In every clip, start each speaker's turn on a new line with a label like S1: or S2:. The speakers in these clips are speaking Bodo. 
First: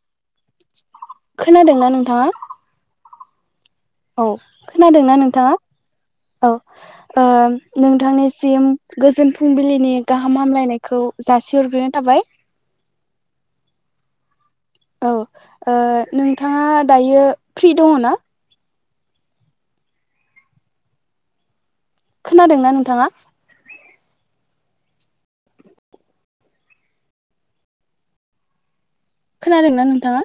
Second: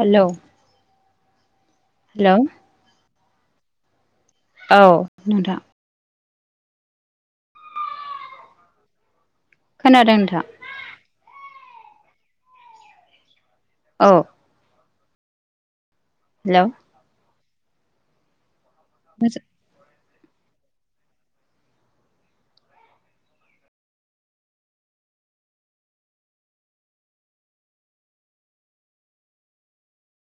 S1: हेलौ
S2: खोनादोंना नों
S1: हेलों
S2: औ
S1: औ
S2: खोनादोंना नोंथाङा?
S1: नोंथां
S2: औ ओ नोंथांनिसिम गोजोन फुंबिलिनि
S1: खोनादों
S2: गाहाम
S1: नोंथां
S2: हामलायनायखौ जासिहरग्रोनाय थाबाय।
S1: औ
S2: औ
S1: हेलौ
S2: नोंथाङा दायो फ्रि दङ ना?
S1: मोनसे
S2: खोनादों ना नोंथाङा? खोनादों ना नोंथाङा?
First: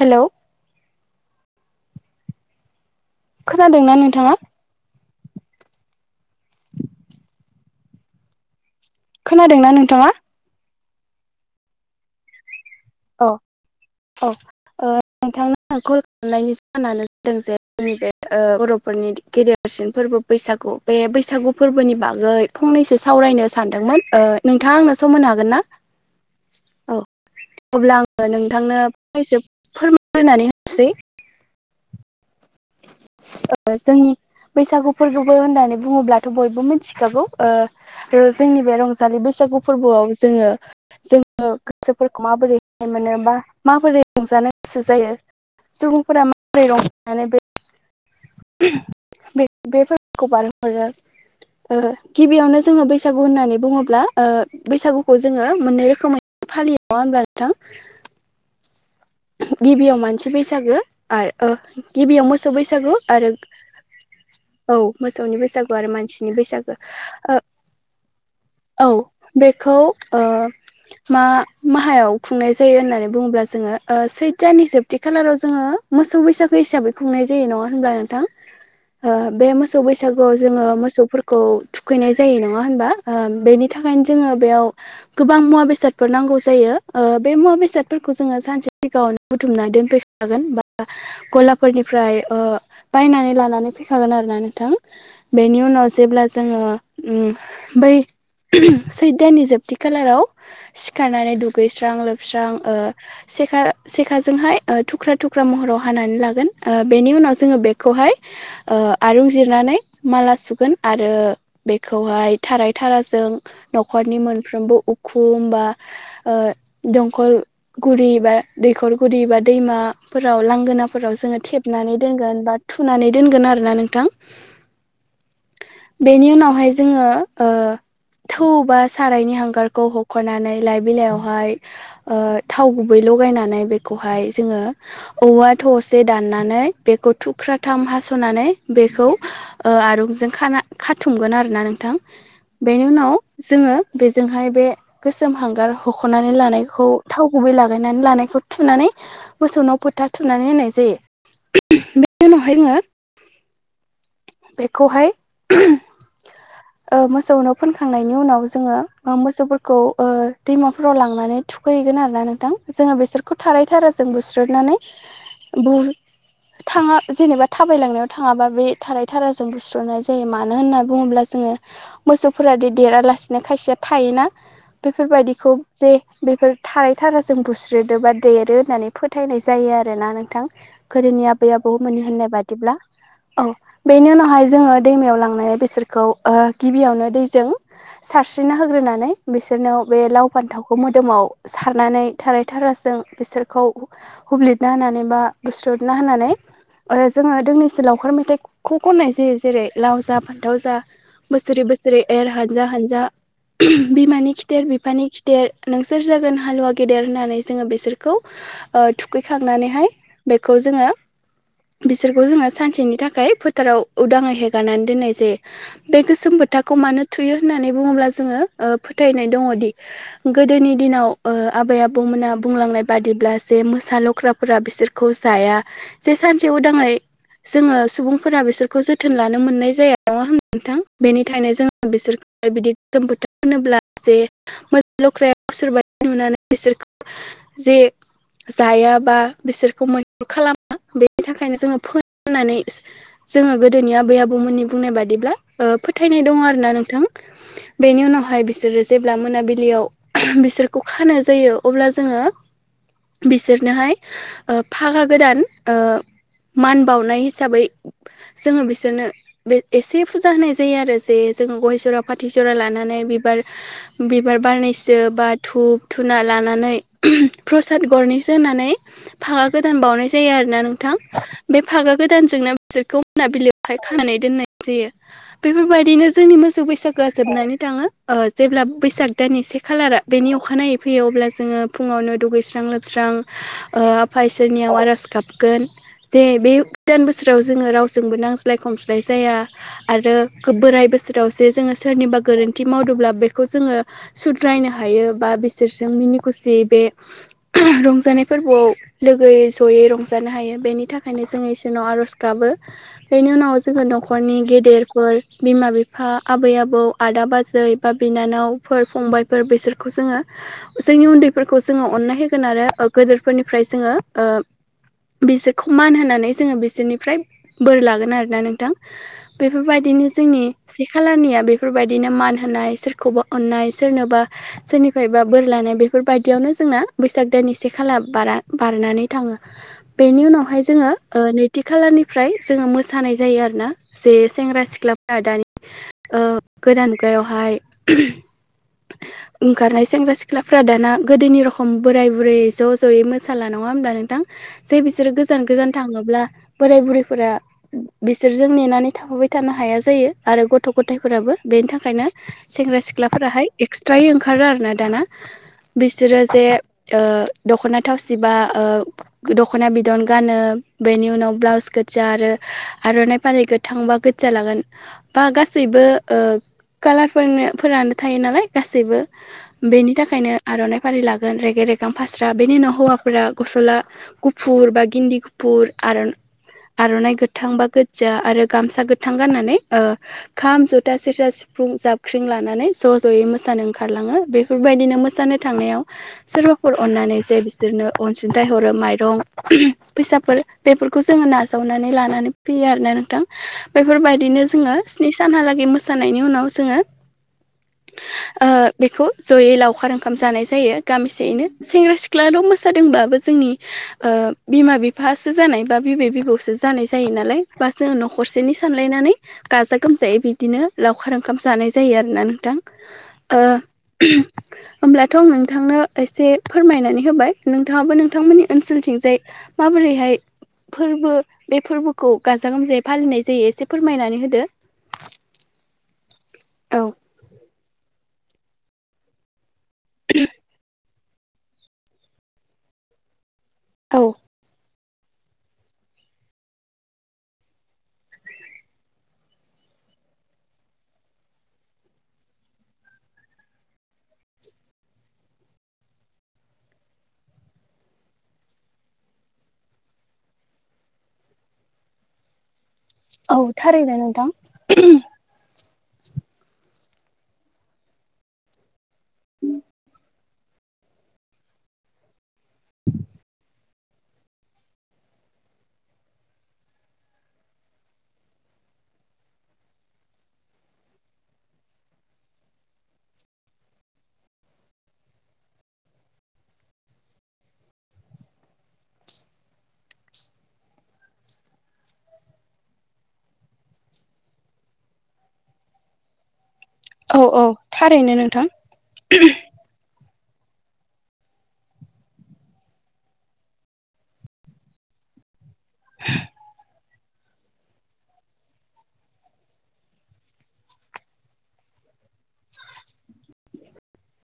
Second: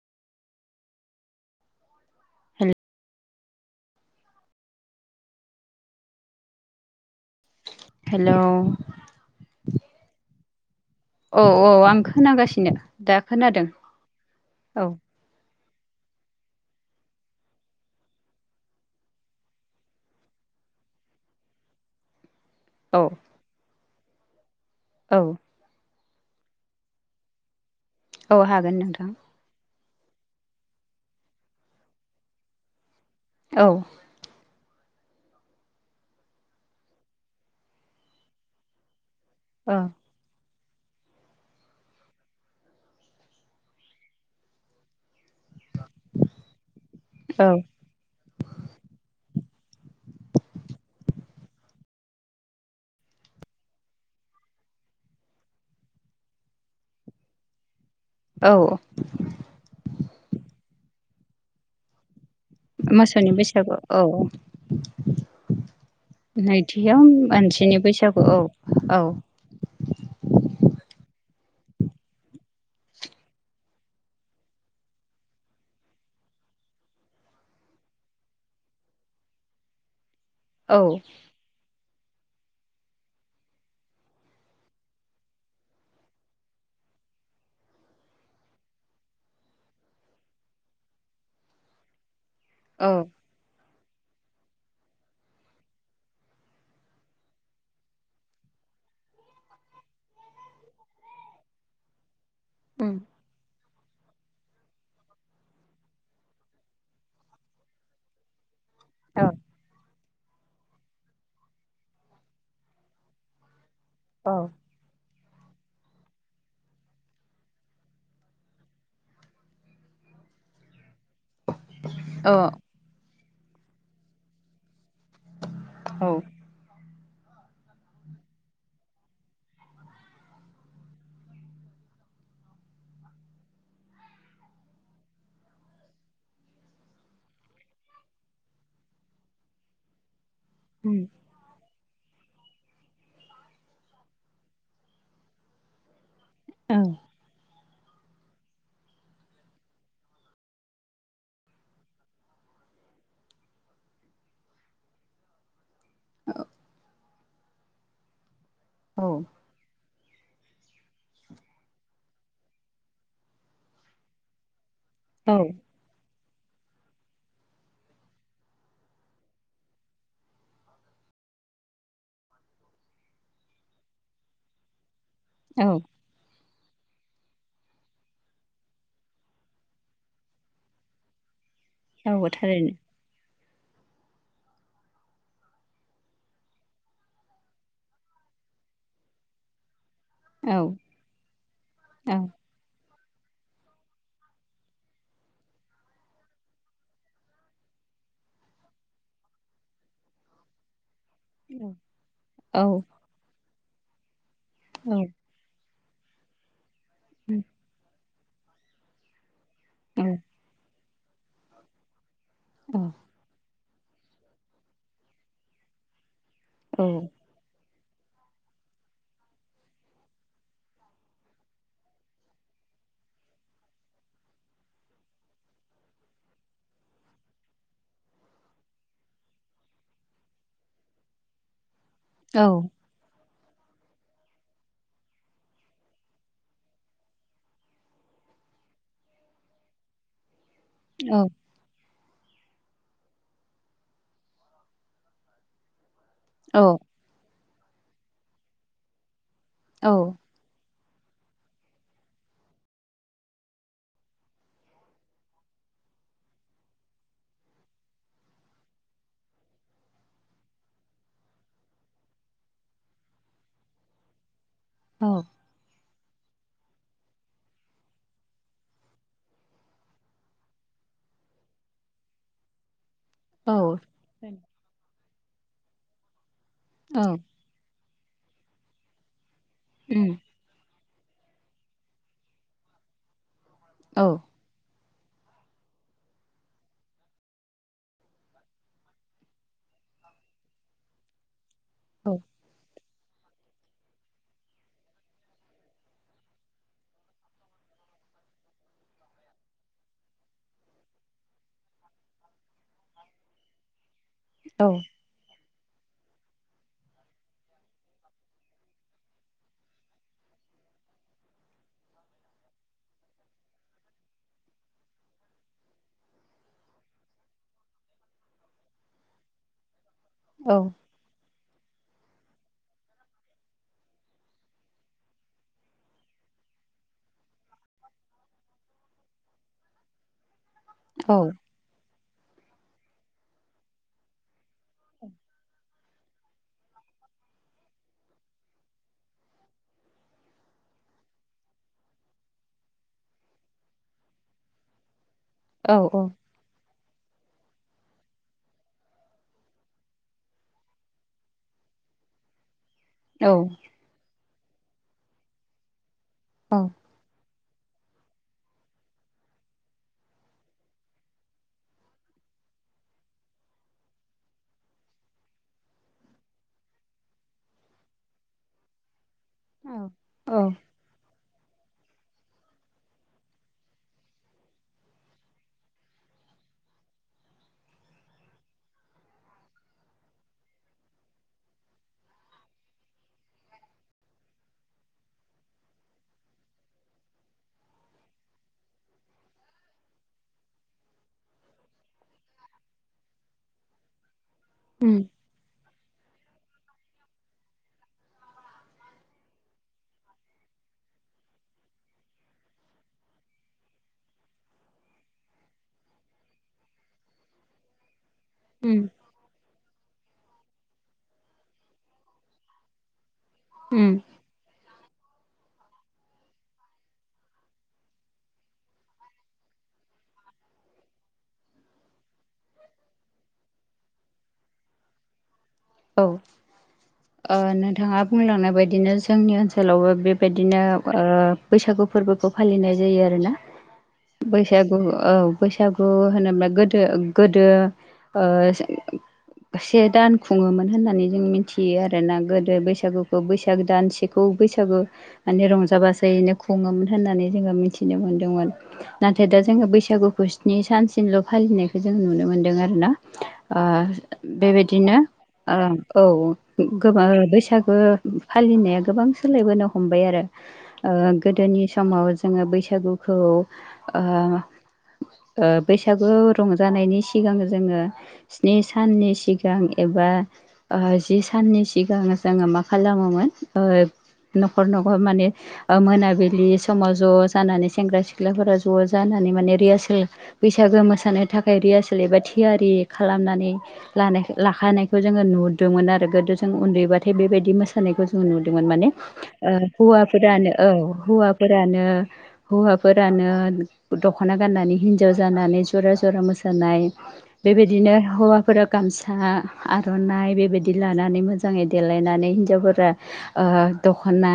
S2: हेलौ
S1: हेल
S2: खोनादों ना नोंथाङा?
S1: हेलौ
S2: खोनादोंना नोंथाङा?
S1: औ औ आं खोनागासिनो। दा
S2: अ
S1: खोनादों
S2: अ ओ
S1: औ
S2: नोंथांनो आ कल खालामनायनि जाहोनानो जादों जे जोंनि बे बर'फोरनि गेदेर सिन फोरबो बैसागु बे बैसागु फोरबोनि बागै फंनैसो
S1: औ
S2: सावरायनो सानदोंमोन। नोंथाङा आंनो सम
S1: औ
S2: होनो हागोन ना? औ अब्ला आङो
S1: औ
S2: नोंथांनो
S1: हागोन नोंथां
S2: फंनैसो फोरमायग्रोनानै होनोसै।
S1: औ
S2: ओ जोंनि बैसागु फोरबोबो होननानै बुङोब्लाथ' बयबो मिथिखागौ ओ जोंनि बे रं जालि बैसागु
S1: औ
S2: फोरबोआव जोङो जोङो गोसोफोरखौ माबोरै गोजोनाय मोनो बा माबोरै रंजानो गोसो जायो। सुबुंफोरा माबोरै रंजानो
S1: औ
S2: बे बे फोरबोखौ बारहो हरो। गिबियावनो जोङो बैसागु होननानै बुङोब्ला बैसागुखौ जोङो मोननै रोखोमै फालियो नङा होनब्ला नोंथां?
S1: औ
S2: गिबियाव मानसि बैसागो आर गिबियाव मोसौ बैसागु
S1: मोसौनि
S2: आरो
S1: बैसागु औ
S2: औ मोसौनि बैसागु आरो मानसिनि बैसागु
S1: नैथियाव मानसिनि बैसागु औ
S2: औ। बेखौ मा माहायाव खुंनाय जायो होननानै बुङोब्ला जोङो। सैतथनि जोबथि खालाराव जोङो मोसौ बैसागो हिसाबै खुंनाय जायो नङा होनब्ला नोंथां? बे मोसौ बैसागुआव जोङो
S1: औ
S2: मोसौफोरखौ खौ थुखैनाय जायो नङा होनबा? बेनि थाखायनो जोङो बेयाव गोबां मुवा बेसादफोर नांगौ जायो बे मुवा बेसादफोरखौ जोङो सानसे सिगाङावनो बुथुमना दोनफैखागोन बा गलाफोरनिफ्राय ओ
S1: औ
S2: बायनानै लानानै फैखागोन आरोना नोंथां। बेनि उनाव जेब्ला जोङो उम बै सैदनि जोबथि खालाराव सिखारनानै दुगैस्रां लोबस्रां ओ
S1: उम
S2: खा सेखाजोंहाय थुख्रा थुख्रा महराव हानानै लागोन बेनि उनाव जोङो बेखौहाय
S1: औ
S2: आरं जिरनानै माला सुगोन आरो बेखौहाय थाराय थाराजों न'खरनि
S1: औ
S2: मोनफ्रोमबो उखु बा ओ दंखल गुरि बा दैखर गुरि बा दैमाफोराव लांगोनाफोराव जोङो थेबनानै
S1: औ
S2: दोनगोन बा थुनानै दोनगोन आरोना नोंथां।
S1: औ
S2: बेनि उनावहाय जोङो ओ थौ बा सारायनि हांगारखौ हख'नानै लाइ बिलाइयावहाय ओ थाव गुबै लगायनानै बेखौहाय जोङो औवा थसे दाननानै बेखौ थुख्राथाम हास'नानै बेखौ ओ आरुंजों
S1: उम
S2: खाथुमगोन आरोना नोंथां। बेनि उनाव जोङो बेजोंहाय बे गोसोम हांगार हख'नानै
S1: औ
S2: लानायखौ थाव गुबै लागायनानै लानायखौ थुनानै मोसौ नाव फोथा थुनानै होनाय जायो। [unintelligible] बेनि उनावहाय जोङो बेखौहाय
S1: [unintelligible]
S2: ओ मोसौनो फोनखांनायनि उनाव
S1: औ
S2: जोङो मोसौफोरखौ खौ ओ दैमाफोराव लांनानै थुखैहैगोन आरो ना नोंथां, जोङो बेसोरखौ थारै थाराजों जों बुस्रुनानै
S1: औ।
S2: [unintelligible] थाङा जेनेबा थाबायलांनायाव थाङाबा बे थाराइ थाराजों बुस्र'नाय जायो मानो होनना बुङोब्ला? जोङो मोसौफोरादि देरालासिनो खायसेया थायोना बेफोरबायदिखौ जे
S1: औ
S2: बेफोर थारै थाराजों बुस्रोदो बा देरो होननानै फोथायनाय जायो आरोना नोंथां। [unintelligible] आबै आबौमोननि होननाय
S1: औ थारैनो
S2: बादिब्ला औ बेनि उनावहाय जोङो दैमायाव लांनाया बिसोर खौ गिबियावनो दैजों सारस्रिनो होग्रोनानै बिसोरनाव बे लाव
S1: औ
S2: फानथावखौ मोदोमाव सारनानै
S1: औ
S2: थाराय थाराजों बिसोरखौ हुब्लिरना होनानै बा बुस्रुदना होनानै। ओ जोङो दोंनैसो लावखार मेथाइखौ खननाय जायो जेरै लाव जा फान्थाव जा। बोसोरै बोसोरै एर हानजा
S1: औ
S2: हानजा बिमानि खिथेर
S1: औ
S2: बिफानि देर नोंसोर जागोन हालुवा गेदेर होननानै जोङो बिसोरखौ ओ थुखैखांनानैहाय
S1: औ
S2: बेखौ जोङो बिसोरखौ जोङो
S1: औ
S2: सानसेनि थाखाय फोथाराव उदाङै हेगारनानै दोननाय जायो। बे गोसोम बोथाखौ
S1: औ
S2: मानो थुयो होननानै बुङोब्ला जोङो फोथायनाय दङदि गोदोनि दिनाव ओ आबै आबौमोना बुंलांनाय बादिब्ला जे मोसा लख्राफोरा बिसोर खौ जाया जे सानसे उदाङै जोङो सुबुंफोरा बिसोरखौ जोथोन लानो मोननाय जाया। नङा [unintelligible] नोंथां बेनि थायनो जों बिसोर [unintelligible]
S1: औ
S2: बिदि [unintelligible] जे जायाबा बिसोरखौ मोन खालामो बेनि
S1: औ
S2: थाखायनो जोङो फोननानै जोङो गोदोनि आबै आबौमोननि बुंनाय बादिब्ला ओ फोथायनाय दङ
S1: औ
S2: आरोना नोंथां। बेनि उनावहाय बिसोर जेब्ला मोनाबिलियाव
S1: औ
S2: [unintelligible] बिसोरखौ खाना जायो अब्ला जोङो बिसोरनोहाय ओ फागा गोदान ओ मान बावनाय हिसाबै जोङो बिसोरनो बे एसे फुजा होनाय जायो आरो जे जों गय जरा फाथै जरा लानानै बिबार बिबार बारनैसो
S1: औ
S2: बाद धुुब धुना लानानै प्रसाद गरनैसो होनानै। फागा गोदान बावनाय जायो आरोना नोंथां। बे फागा गोदानजोंनो बिसोरखौ
S1: औ
S2: मोनाबिलियावहाय खानानै दोननाय जायो। बेफोरबायदिनो जोंनि बैसागोआ
S1: औ
S2: जोबनानै थाङो ओ जेब्ला बैसाग दाननि से खालारा
S1: उम
S2: बेनि अखानायै फैयो अब्ला जोङो फुङावनो दुगैस्रां लोबस्रां
S1: औ
S2: आफा नियाव आरज गाबगोन जे बे गोदान बोसोराव जोङो रावजोंबो नांज्लाय खम जाया आरो बोराय बोसोरावसो जोङो
S1: औ
S2: सोरनिबा गोरोन्थि मावदोंब्ला बेखौ जोङो सुद्रायनो हायो बा बिसोरजों मिनि खुसियै बे रंजानाय फोरबोआव लोगोयै जयै रंजानो हायो बेनि थाखायनो जोंङ इसोरनाव आर'ज गाबो। बेनि उनाव जोङो न'खरनि
S1: औ
S2: गेदेरफोर बिमा बिफा आबै आबौ आदा बाजै बा बिनानावफोर फंबायफोर बिसोरखौ जोङो जोंनि उन्दैफोरखौ जोङो अन्नाय होगोन आरो गोदोरफोरनिफ्राय जोङो बिसोरखौ मान होनानै जोङो बिसोरनिफ्राय बोर लागोन आरोना नों थां बेफोरबायदिनो जोंनि
S1: औ
S2: सि खालानिया बेफोरबायदिनो मान होनाय सोरखौबा अननाय सोरनोबा सोरनिफायबा बोर लानाय बेफोरबायायदियावनो जोंना बैसाग दाननि से खाला बारा बारनानै थाङो बेनि उनावहाय जोङो ओ नै थि खालारनिफ्राय जोङो मोसानाय जायो आरो ना जे सेंग्रा सिख्लाफोरा दानि ओ गोदान मुगायावहाय [unintelligible] ओंखारनाय सेंग्रा सिख्लाफ्रा दाना गोदोनि रखम बोराय बुरैै ज' ज'यै मोसाला नङा होमब्ला नोंथां जै बिसोरो गोजान गोजान
S1: औ
S2: थाङोब्ला बोराय बुरैफोरा बिसोरजों नेनानै थाफाबाय थानो हाया जायो आरो गथ' गथायाइफोराबो बेनि थाखायनो सेंग्रा सिख ख्लाफोराहाय एक्सट्रायै ओंखारो आरो ना दाना बिसोरो जे
S1: औ
S2: ओ दख'ना थावसि बा ओ दख'ना बिदन गानो बेनि उनाव ब्लाउस गोज्जा आरो आर'नाइ फालि गोथां बा गोज्जा लागोन बा गासैबो ओ कालारफोरनो फोरानो थायो नालाय गासैबो
S1: औ
S2: बेनि थाखायनो
S1: औ
S2: आर'नाइ फारि ला गोन रेगे रेगां फास्रा बेनि उनाव हौवाफोरा गस'ला गुफुर बा गिन्दि गुफुर आर आर'नाइ गोथां बा गोज्जा आरो गामसा गोथां गाननानै ओ खाम ज'था सेरजा सिफ फुं जाबख्रिं लानानै ज' ज'यै मोसानो ओंखारलाङो बेफोरबायदिनो मोसानो थांनायाव सोरबाफोर अननानै जे बिसोरनो अनसुंथाइ हरो माइरं [unintelligible] फैसाफोर बेफोरखौ जोङो नाजावनानै लानानै फैयो आरोना नोंथां बेफोरबायदिनो जोङो
S1: उम
S2: स्नि सा सानहालागे मोसानायनि उनाव जोङो ओ बेखौ जयै लावखार ओंखाम जानाय जायो गामिसेयैनो सेंग्रा सिख्लाल' मोसादोंबाबो जोंनि ओ बिमा बिफासो जानाय बा बिबै बिबौसो जानाय जो जायो नालाय बा जोङो न'खरसेनि
S1: उम
S2: सानलायनानै गाजा गोमजायै बिब्दिनो लावखार ओंखाम जानाय जायो आरोना नोंथां ओ
S1: उम
S2: [inaudible] होमब्लाथ' नोंथांनो एसे फोरमायनानै होबाय नोंथांङाबो नोंथांमोननि ओनसोलथिंजाय माबोरैहाय फोरबो बे फोरबोखौ गाजा गोमजायै फालिनाय जायो एसे फोरमायनानै होदो।
S1: औ
S2: औ
S1: ओ नोंथाङा बुंलांनाय बायदिनो जोंनि ओनसोलावबो बेबायदिनो ओ बैसागु फोरबोखौ फालिनाय जायो आरोना
S2: औ
S1: बैसागु औ। बैसागु होनोब्ला गोदो-गोदो ओ से दान खुङोमोन होननानै जों मिथियो आरोना गोदो बैसागोखौ बैसागो दानसेखौ बैसागो माने रंजा बाजायैनो खुङोमोन होननानै जोङो मिथिनो मोन्दोंमोन नाथाय दा जोङो बैसागु खौ स्नि सानसिमल' फालिनायखौ जों नुनो मोन्दों आरो ना
S2: औ
S1: आ
S2: थारैनो नोंथां
S1: बेबिदिनो आ औ गोबां बैसागो फालिनाया गोबां सोलायबोनो हमबाय आरो ओ गोदोनि समाव जोङो बैसागुखौ ओ ओ बैसागु रंजानायनि सिगां जोङो स्नि साननि सिगां एबा आ जि साननि सिगां जोङो मा खालामोमोन ओ न'खर - न'खर माने ओ मोनाबिलि समाव ज' जानानै सेंग्रा सिख्लाफोरा ज' जानानै माने रिहासोल बैसागो मोसानो थाखाय रियासल एबा थियारि खालामनानै लानायखो लाखानाय जोङो नुदोंमोन आरो गोदो जों उन्दैबाथाय
S2: औ औ
S1: बेबायदि मोसानायखौ
S2: थारैनो
S1: जोंङो
S2: नोंथां
S1: नुदोंमोन माने ओ हौवाफोरानो औ हौवाफोरानो हौवाफोरानो दख'ना गाननानै हिनजाव जानानै जरा-जरा मोसानाय बेबायदिनो हौवाफोरा गामसा आर'नाइ बेबायदि लानानै मोजाङै देलायनानै हिन्जावफोरा ओ दखना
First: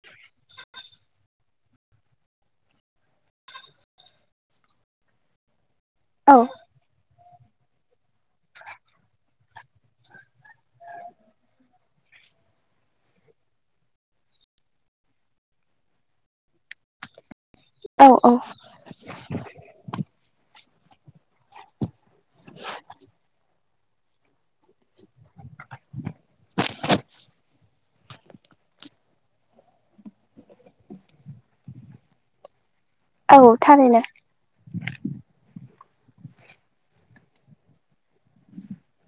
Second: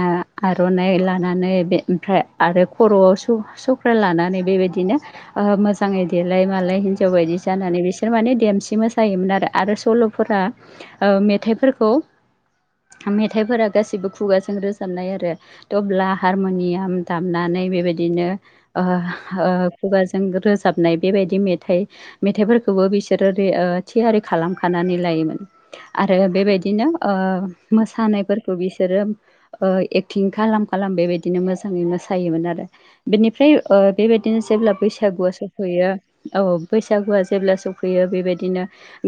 S1: आर'नाइ लानानै बे ओमफ्राय आरो खर'आव सु - सु फोर लानानै बेबायदिनो ओ मोजाङै
S2: औ
S1: देलाय मालाय हिनजाव बायदि जानानै बिसोर माने देमसि मोसायोमोन आरो सल' फोरा ओ मेथाइफोरखौ मेथाइफोरा गासिबो खुगाजों रोजाबनाय आरो टब्ला हारमुनियाम दामनानै
S2: औ
S1: बेबायदिनो
S2: औ
S1: ओ- ओ खुगाजों रोजाबनाय बेबायदि मेथाइ मेथाइफोरखोबो बिसोरो रे ओ थियारि खालामखानानै लायोमोन आरो बेबायदिनो ओ मोसानाय फोर बिसोरो ओ एक्टिं खालाम-खालाम बेबायदिनो मोजाङै मोसायोमोन आरो।
S2: औ
S1: बेनिफ्राय ओ
S2: थारैनो
S1: बेबायदि दिनो जेब्ला बैसागुआ स'फैयो औ बैसागुआ जेब्ला स'फैयो बेबायदिनो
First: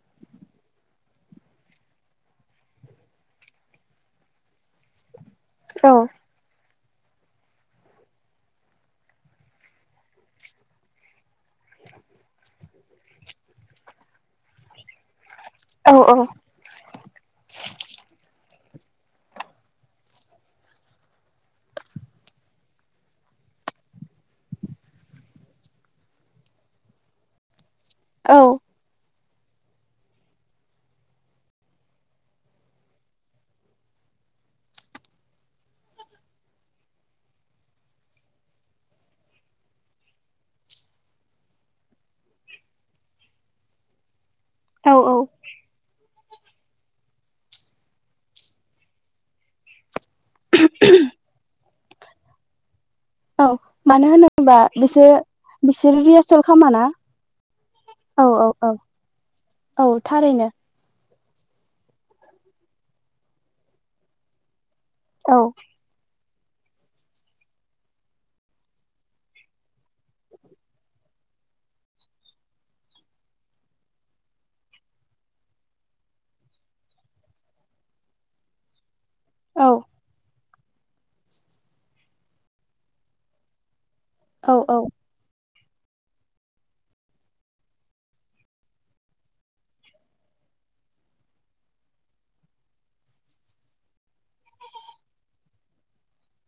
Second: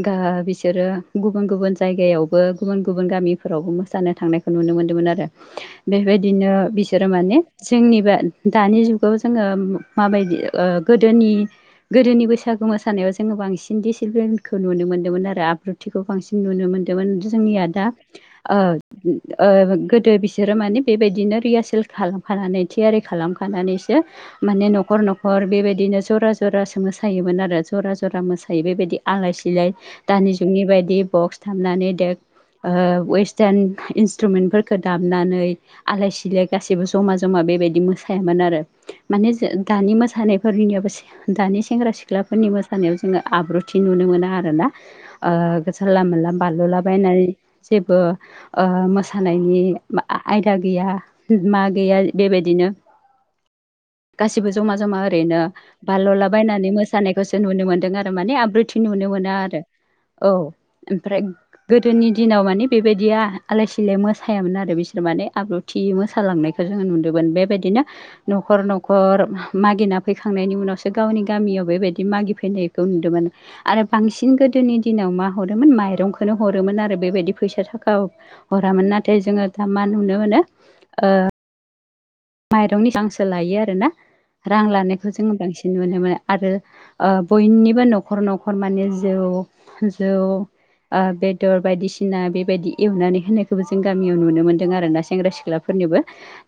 S1: गा बिस बिसोरो गुबुन-गुबुन जायगायावबो गुबुन-गुबुन गामिफोरावबो मोसानो थांनायखौ नुनो मोन्दोंमोन आरो।
S2: औ
S1: बेबायदिनो बिसोरो माने जोंनिबा दानि जुगाव जोङो माबायदि ओ गोदोनि गोदोनि बैसागो मोसानायाव जोङो बांसिन दिसिफ्लेनखौ नुनो मोन्दोंमोन आरो आब
S2: औ
S1: ब्रुथिखौ बांसिन नुनो मोन्दोंमोन जोंनिया दा ओ ओ गोदो बिसोरो माने बेबायदिनो रिहासोल खालामखानानै थियारि खालामखानानैसो माने न'खर-न'खर बेबायदिनो जरा -जरा सो मोसायोमोन आरो। जरा -जरा
S2: औ
S1: मोसायो। बेबायदि आलाय सिलाय दानि जुगनि बायदि ब'क्स दामनानै देक वेस्टारन इन्सट्रुमेन्टफोरफोरखो दामनानै आलाय सिलाय गासैबो जमा-जमा बेबायदि मोसायामोन आरो। माने जो दानि मोसानायफोरनियाबो से दानि सेंग्रा सिख्लाफोरनि मोसानायाव जोङो आब्रुथि नुनो मोना आरोना।
S2: औ औ
S1: ओ [unintelligible] जाला माला बाललाबायनानै जेबो ओ मोसानायनि मा आं आयदा गैया मा गैया बेबायदिनो
S2: औ मानो
S1: गासिबो
S2: होनोबा
S1: जमा जमा
S2: बिसोर
S1: ओरैनो
S2: बिसोरो रिहार्सेल
S1: बाललुलाबायायनानै
S2: खालामाना
S1: मोसानायखौ जे नुनो मोन्दों आरो
S2: औ
S1: माने
S2: औ औ
S1: आब्रुथि नुनो मोना आरो औ ओमफ्राय गोदोनि दिनाव माने बेबायदिया आलाय सिलाय मोसायामोन आरो बिसोर। माने
S2: औ
S1: आब्रुथि मोसालांनायखौ जोङो नुदोंमोन बेबायदिनो। न'खर न'खर मागिना फैखांनायनि उनावसो गावनि गामियाव बेबायदि मागिफैनायखौ नुदोंमोन। आरो बांसिन गोदोनि दिनाव मा हरोमोन माइरंखौनो हरोमोन आरो बेबायदि फैसा थाखा हरामोन नाथाय जोङो दा
S2: औ
S1: मा नुनो मोनो ओ माइरंनि रांसो लायो आरोना रां
S2: औ
S1: लानायखौ जोङो बांसिन नुनो मोन आरो ओ बयनिबो न'खर -न'खर माने जौ - जौ ओ बेदर बायदिसिना बेबायदि एवनानै होनायखौबो जों गामियाव नुनो मोन्दों आरोना सेंग्रा सिख्लाफोरनोबो।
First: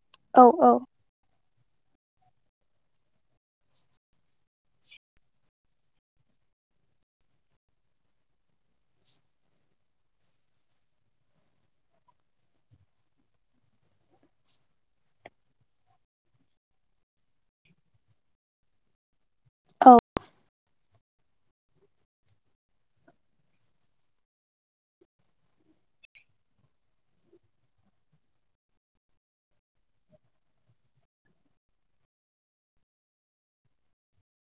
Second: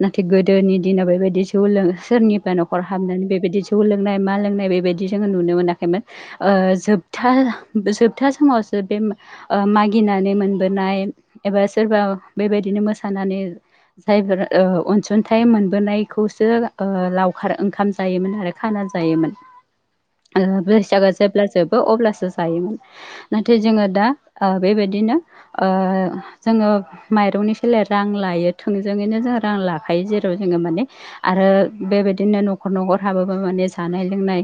S1: नाथाय
S2: औ औ
S1: गोदोनि दिना बेबायदि जौ लों सोरनिबा न'खर हाबनानै बेबायदि जौ लोंनाय मा लोंनाय बेबायदि जोङो नुनो मोनाखैमोन। ओ जोबथा-जोबथा समावसो बे मा ओ मागिनानै मोनबोनाय एबा सोरबा बेबायदिनो मोसानानै जायफोर ओ अनसुं सुनथाइ मोनबोनायखौसो ओ लावखार ओंखाम जायोमोन आरो खाना जायोमोन।
S2: औ
S1: ओ बैसागो जेब्ला जोबो अब्लासो जायोमोन नाथाय जोङो दा बेबायदिनो। जोङो माइरंनि सोलाय रां लायो थोंजोङैनो जों रां लाख हखायो जेराव जोङो माने आरो बेबायदिनो न'खर न'खर हाबाबो माने जानाय लोंनाय